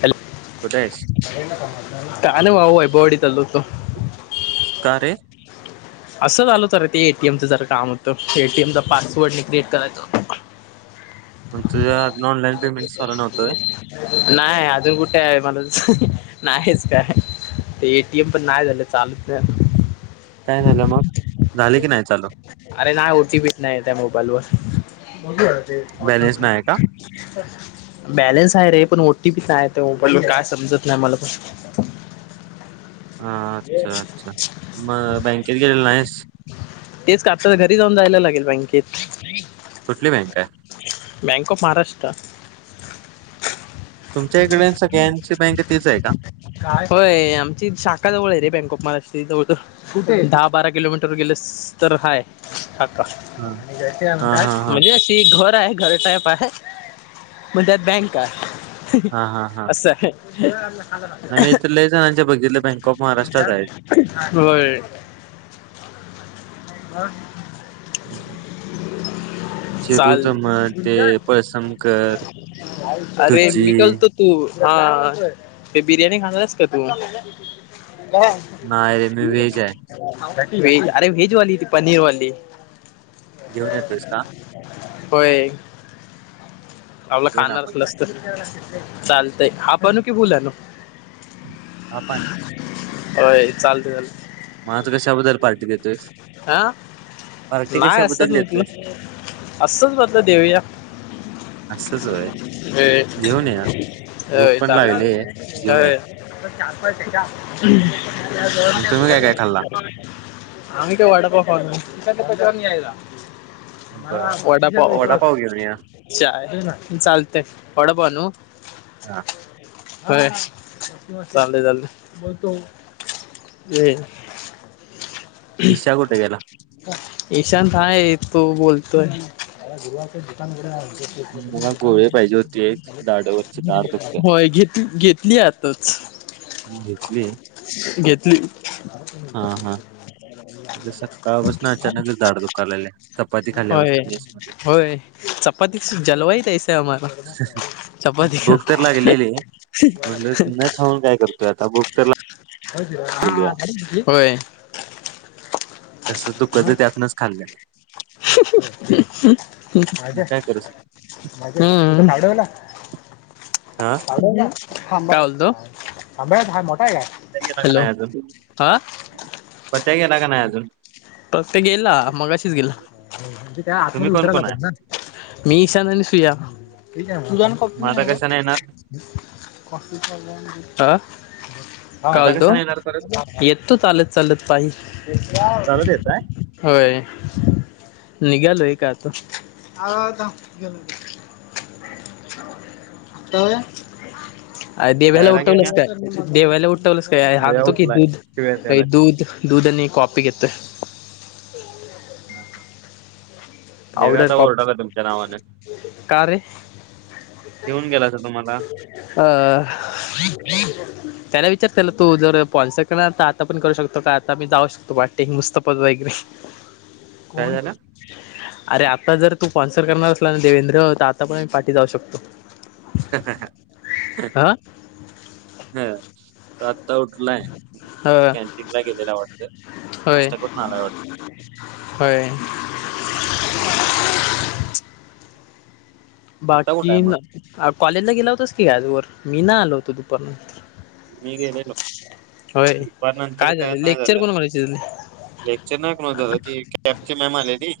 Hello. कुटयसं? का नाही वावय बोडी तलतो. कार रे असं झाल तर ते एटीएमचं जर काम होतं ए टी एम चा पासवर्डने क्रिएट करायचं. मगुझ अ ऑनलाईन पेमेंट झाला नव्हतय. नाही अजून कुठे आहे मला त नाहीच काय? ते एटीएम पण नाही झालं चालत. काय झालं मग झाले की नाही चालू. अरे नाही ओटीपीच नाही त्या मोबाईल वर बघ ते बॅलेन्स नाही का? बॅलेन्स आहे रे पण ओटी पीच आहे ते बून काय समजत नाही मला पण हा अच्छा अच्छा मग बँकेत गेलेलं नाहीस? तेच काता तर घरी जाऊन जायला लागेल बँकेत तुठली बँक आहे. बँक ऑफ महाराष्ट्र तुमच्या इकडे सगळन सी बँक तेच आहे का? होय आमची शाखा जवळ आहे रे बँक ऑफ महाराष्ट्राची जवळ कुठे दहा बारा किलोमीटर गेलेस तर हाय. काका हा आणि ज हा अंतात हा. म्हणजे ती घर आहे घर टाईप आहे म्हण त्यात बँक आहे. हा असछं. नाही् इथ लले जनाच्या बघितले बँक ऑफ महाराष्ट्रातच आहेत. होय. हम्म हम्म. चाल पळसमकर, अरे निकल तुझी तो तू हा ते बिर्याणी खाणारस का तू? नाही रे मी वेच आहे. अरे वेज वाली ती पनीर वाली घेऊन येतोयस का? होय आपलं ये ना खाणार मग ल ये. असत. चालतंय आपणू कि बुलान आपन होय चालत चाल. मझं कशाबद्दल पार्टी देतोय. हा नाही असतच म देतोयस? त असंच बदलं देवया. असचय घेऊन या. भूक होय पण चांगलं लागली आहे, घेऊन या मग तुम्ही काय काय खाल्ला पा [inaudible] अम वाटॉला बर मग वडपाव वडापाव घेऊन या अच् ना चालतय ड बनू हा. ह चालले चालले. विशाकुठे गेला. ईशान आहे तो बोलतोय ग दुकान क मला गोळे पाहिजे होती एक दाढवरची दाढ दुखत्या होय घेत घेतलीत. तेच. तेचरे घेतली. हा हा. सकाळपासून अचानकच झाड दुकारलेले चपाती खाल्ल्यापासून मेस मध्ये चपती जलवाई तैस आमला भूक तर लागलेले. म्हटलं न खाऊन काय करतोय आता बुक तर लागली होय. तसंच दुःखच ते आपणच खाल्लं. जा. मग काय करू शकतो. डलाडला. हा काय होतं? प्या गेला का नाही अजून पत्या गेला का नाही अजून तरग ते गेला मगाशीच गेला म्हजे त्या आत तुम्ही कोण उतराला कोण आहे पण ना. मी, ईशान आणि सुया. मग आता कशाने येणार आ. काय आता बोलतो, कशाने येणार परत येतो चालत चालत पायी. चालत येताय होय. निघालोय का आता, आलो आलो थांब घेऊन येतो. जाऊया? देव्याला खायला घेऊन या उठवलंस काय, देव्याला उठवलंस काय? देव्या आणतो की उठलाय दूध शिव्या काय द्यायलाय तुम्हाला दूध. दूध आणि कॉफी घेतोय. देव्या पावडर आता कॉफी ओरडालाय तुमच्या नावानं. का रे येऊन गेला असल तुम्हाला. अह. त्याला विचार त्याला तो जर स्पॉन्सर करणार तर आतापण करू शकतो का, आता मी जाऊ शकतो वाटे [unintelligible] [inaudible] काय झालं? अरे आता जर तू स्पॉन्सर करणार असला ना देवेंद्र, तर आता पण आम्ही पाठी जाऊ शकतो. [unintelligible] हा. हा तो आत्ता उठलाय, ह कॅन्टींगला गेलेला वाटतं. होय नाश्ता करून आलाय वाटतं होय. आता बाकी कुठाय मग कॉलेजला गेला होतास की ग आजवर, मी ना आलो होतो दुपारनं. मी गेलेलो, होय दुपार नंतर काय नाही लेक्चर झालं. कोण करायचे तुले? लेक्चर नाही कुणाचं आता ती, कॅबची मॅम आलेली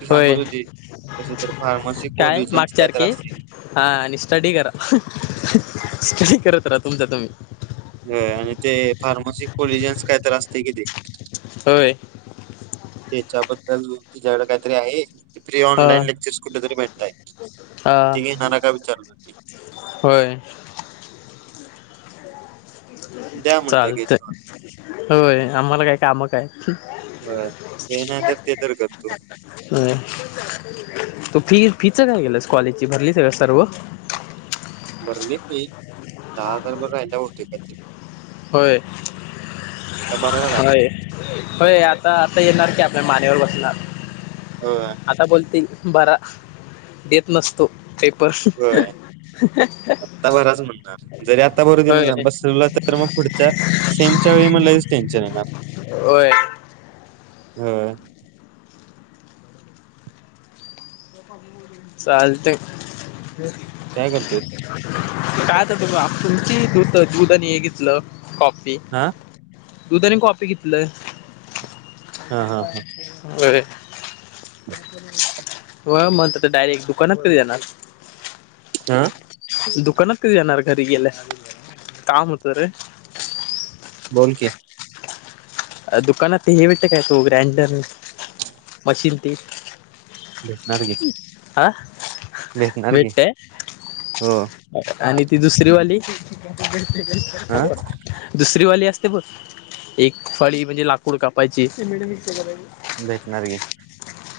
ती सांगत होय होती. तशी तर फार्मसी काय कॉलेजांचं कायतर मागच्याारखे असतंय की. हा आणि स्टडी करा. स्टडी करत रा तुमचा तुम्ही. होय आणि ते फार्मसी कॉलेजांचं कायतर असतंय की ते. होय. तेच्याबद्दल तिच्याकडे काहीतरी आहे. ते फ्री ह ऑनलाईन लेक्चर्स कुठेतरी भेटतायत, ह ते घेणारा का विचार. होय. द्या म्हणत्या चालतंय. घेतो आम्ही होय आम्हाला काय काम काय? [inaudible] होय ते नाही तर ते तर करतो अ तू फी फीच काय केलंस, कॉलेजची भरलीसका सर्व? भरले ते, दहा हजारभर राहिल्या हुते त्यातले. होय. आता भरायला लागल होय होय आता आता येणार की, आपल्या मानेवर बसणार. होय आता बोलतील बरा, येत नसतो येत. होय आता बराच म्हणणार. जरी आता बर दिलं होय ना, बसविला तर तर मग पुढच्या सेमच्या वेळी मग लयच टेन्शन येणार. होय होय. चालतंय. काय करतोयस? काय आता [unintelligible] तुमची दूध दूध आणि हे घेतलं कॉफी. आ. दूध आणि कॉपी घीतलं हा हा हा होय. होय मग तिथं डायरेक्ट दुकानात कधी देणार? आ. दुकानात कधी येणार घरी गेल्यानंतर, काम हुतं रे. बोलकी. दुकानात ते हे भेटत काय, तो ग्राइंडर मशीन ते? भेटणार की. आ भेटणार की मटे. हो आणि ती दुसरी वाली? हा दुसरीवाली असते बघ, एक फळी म्हणजे लाकूड कापायची. भेटणार की.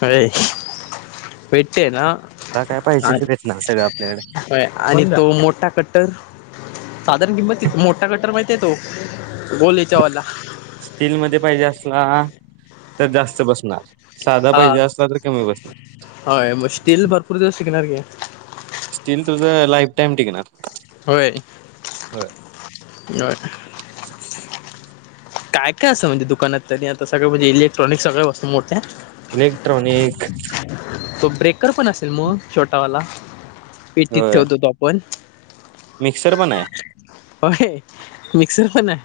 अय [unintelligible] ते हायना तुला काय पाहिजे आणि ते भेटणार सगळं आपल्याकडे होय आणि तो मोठा कट्टर? साधारण किंमत कित मोठा गटर माहिती आहे तो, गोलेच्या हेच्यावाला. स्टील मध्ये पाहिजे असला, तर जास्त बसणार. साधा पहिजे असला तर कमी बसतात. हय मग स्टील भरपूर दिवस शिकणार गे. स्टील तुझं लाईफ टाइम टिकणार. होय. ह. या. काय काय असं म्हणजे दुकानात तरी, आता सगळं म्हणजे इलेक्ट्रॉनिक सगळ्या वस्तू मोठ्या. इलेक्ट्रॉनिक तो ब्रेकरपण असेल मग छोटावाला. पेटीत ठेवतो तो आपण. मिक्सरपण हाय. होय मिक्सर पण हाय.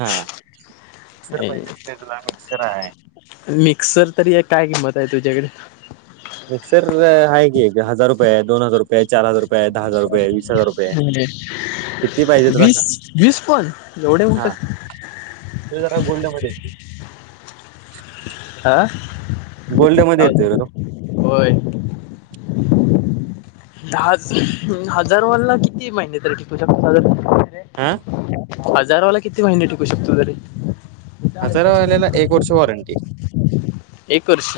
हा मिक्सर ए, पाहिजे असले तुला मिक्सर हाय. मिक्सर तरी एक काय किंमत आहे तुझ्याकडे? मिक्सर आहे की हजार रुपये दोन हजार रुपये चार हज रुपये दहा हजार रुपये वीस हजार रुपये आहे. किती पाहिजे [unintelligible] तुला वीस सांग वीस कॉल एवढे होतात? ते जरा गोल्डमध्येध्ये येतील. आ. गोल्ड मध्ये येतोयरे तो. होय. द हजारवाला किती महिने तर कि तुमच्या पाास हजार आ. हजारावाला किती महिने टिकू शकतो तरी? हजार वाल्याला एक वर्ष वॉरंटी. एक वर्ष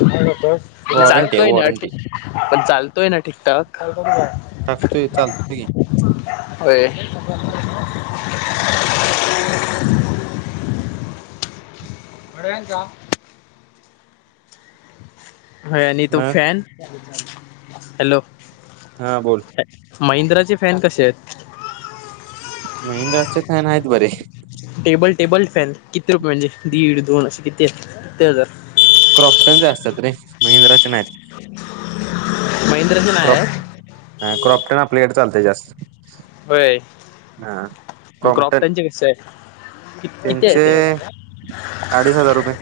वॉरंटी आहे चालतोय ना आठ वॉरंटी पण चालतोय ना ठीकठाक. टाकतोय, चालतो की. होय. [unintelligible] होय आणि तो मग फॅन? हॅलो. हा बोल. महिंद्राचे फॅन कसे आहेत? महिंद्राचे फॅन आहेत बरे. टेबल टेबल फॅन किती रुपये म्हणजे, दीड दोन असे किती किती हजार? क्रॉप्टनचे असतात रे, महिंद्राचे नाहीत. महिंद्राचं नाय. ह क्रॉपट ना प्लेट चालते जास्त होय हा मग क्रॉप क्रॉम्प्टन त्यांचे कससे आहे. किती किती आहे त्यांचे ते? अडीच हजार रुपये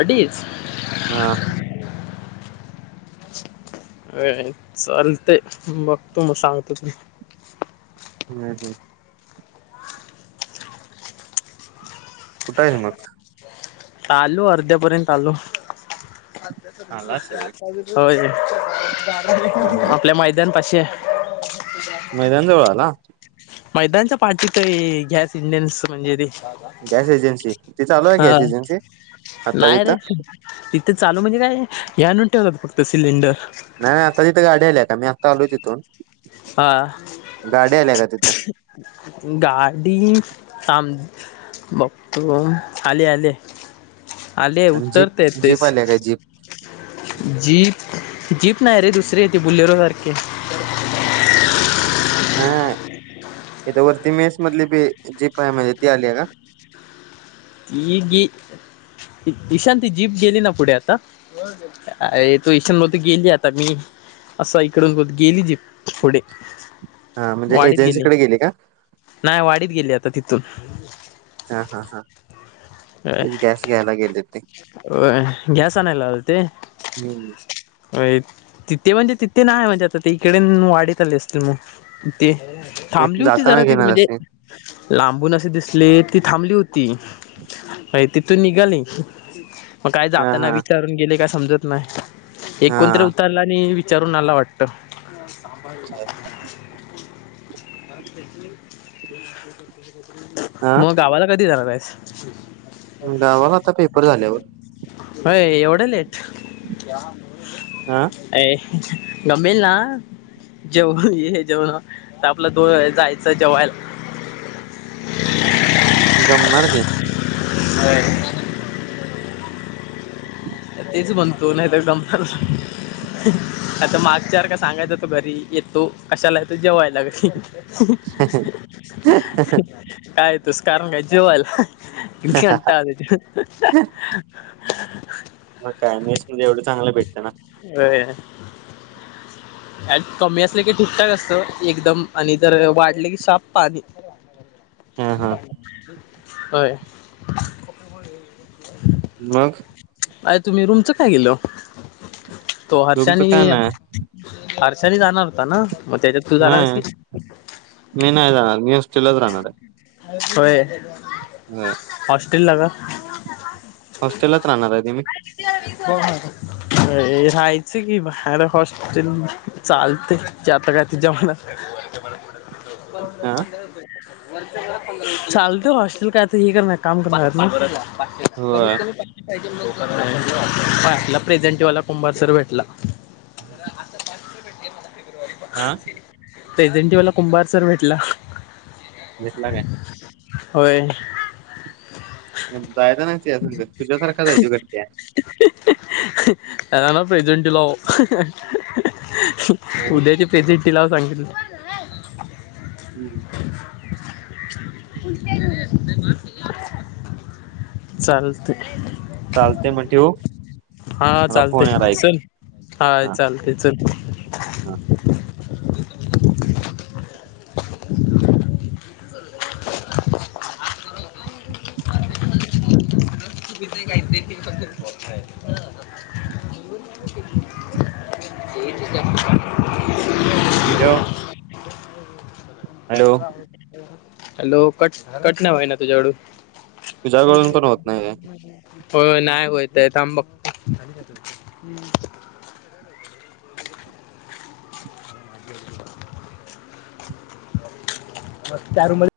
अडीच. हा. होय चालतंय, बघतो मग सांगतो तुला. हम्म हम्म. कुठं आहेस मग? आलू अर्ध्या पर्यंत आलू आला असेल रे होय आपल्या मैदानपाशी हाय. मैदान जवळ आला. मैदानच्या पाठीत आहे गॅस इंडेन्स म्हणजे ते गॅस एजन्सी ते चालू आहे हा गॅस एजन्सी आता नाही रे तिथं? तिथे चालू म्हणजे काय हे आणून ठेवलात फक्त सिलेंडर. नाही नाही आता इथं गाडी आली काय मी आत्ता आलोय तिथून. हा. गाडी आल्या का तिथं गाडी त. बघ तो आले आले आले उत्तर ते ते तेस का जीप जीप जीप नाही रे दुसरीे हाय ती बुलेरोसारखी हाय. नाय नाय इथ वरती मेसमधली ती जी काय आहे म्हणजे ती आल्या का? ही गे इशांत जीप गेली ना पुढे आता अर तो इईशान मध्ये गेली आता मी असा इकडून गेली जी पुढे हा म्हणजे वाडीत गेली. एजन्सीकडे का नाही वाडीत गेली आता तिथून. हा हा हा तेच गॅस घ्यायला गेले. ते होय गॅस आणायला ओ ते. हम्म होय तिथे म्हणजे तिथे नाही म्हणजे आता ते इकडे वाडीत आले असतील, मग ते थांबली होती जरा जाताना तिरी घेणार म्हणजे असे लांबून अशी दिसली ती थांबली होती. म्हणजे तिथुन निघाली. मग काय हा जाताना हा विचारून गेले काय समजत नाही. एक हा कोणतरी उतारला आणि विचारून आला वाटतं. अच्छा अच्छा. हा मग गावाला कधी जाणार आहेस? गावाला आता पेपर झाल्यावर. अय एवढं लेट हा. [unintelligible] होय जायचं जेवायला. अं गमणार की. ह. तेच बोलतोय नाही तर कंपलला आता मागच्या सारखं सांगायच होतं घरी येतो. कशाला येतो? जेवायला. काय येतोस कारण काय जेवायला? कंटाळतो. [unintelligible] मग काय मेसमध्ये एवढं चांगल भेटं ना. होय. कमी असले की ठीकठाक असत एकदम आणि जर वाढले की शाप पाणी हा हा होय. मग? काय तुम्ही रूमच काय केलं? तो हर्षा तुमचं काय आणि नाही अर्षणी जाणार होता ना मग त्याच्यात तू जाणारस नाही की मी नाही जाणार मी हॉस्टेललाच राहणार होय. हम्म. हॉस्टेलला का? हॉस्टेललाच राहणार आहे तुम्ही? हो हो. राहायच की बाहेर हॉस्टेल चालतय जात का तुझ्या मनात [inaudible] हा.. चालतोय ना हॉस्टेल काय ते हे करणार काम करणार आहे पाचशे कमीत होय कमी पाच आपला प्रेझेंटेवाला कुंभा सर भेटला. [inaudible] हा.. प्रेझेंटी वाला कुंभार सर भेटला. घेतला काय? होय.. [unintelligible] यदा स तुझ्यासारखा नाही आहे करते [unintelligible] राणा प्रेझेंटी लाव. उद्याची प्रेझेंटी लाव सांगितली. हम् [inaudible] चालतय चालतंय मग ठेवू हा मला चालतय फोन यायला एक चल हा चालतेय चल हा [inaudible] काय नाही [unintelligible] [inaudible] hello hello [inaudible] hello cut cut ना होय ना तुझ्या कडून तुझ्याकडून पण होत नाही आहे. हो नाय होय ते थांब बघ मग त्या रूम मध्ये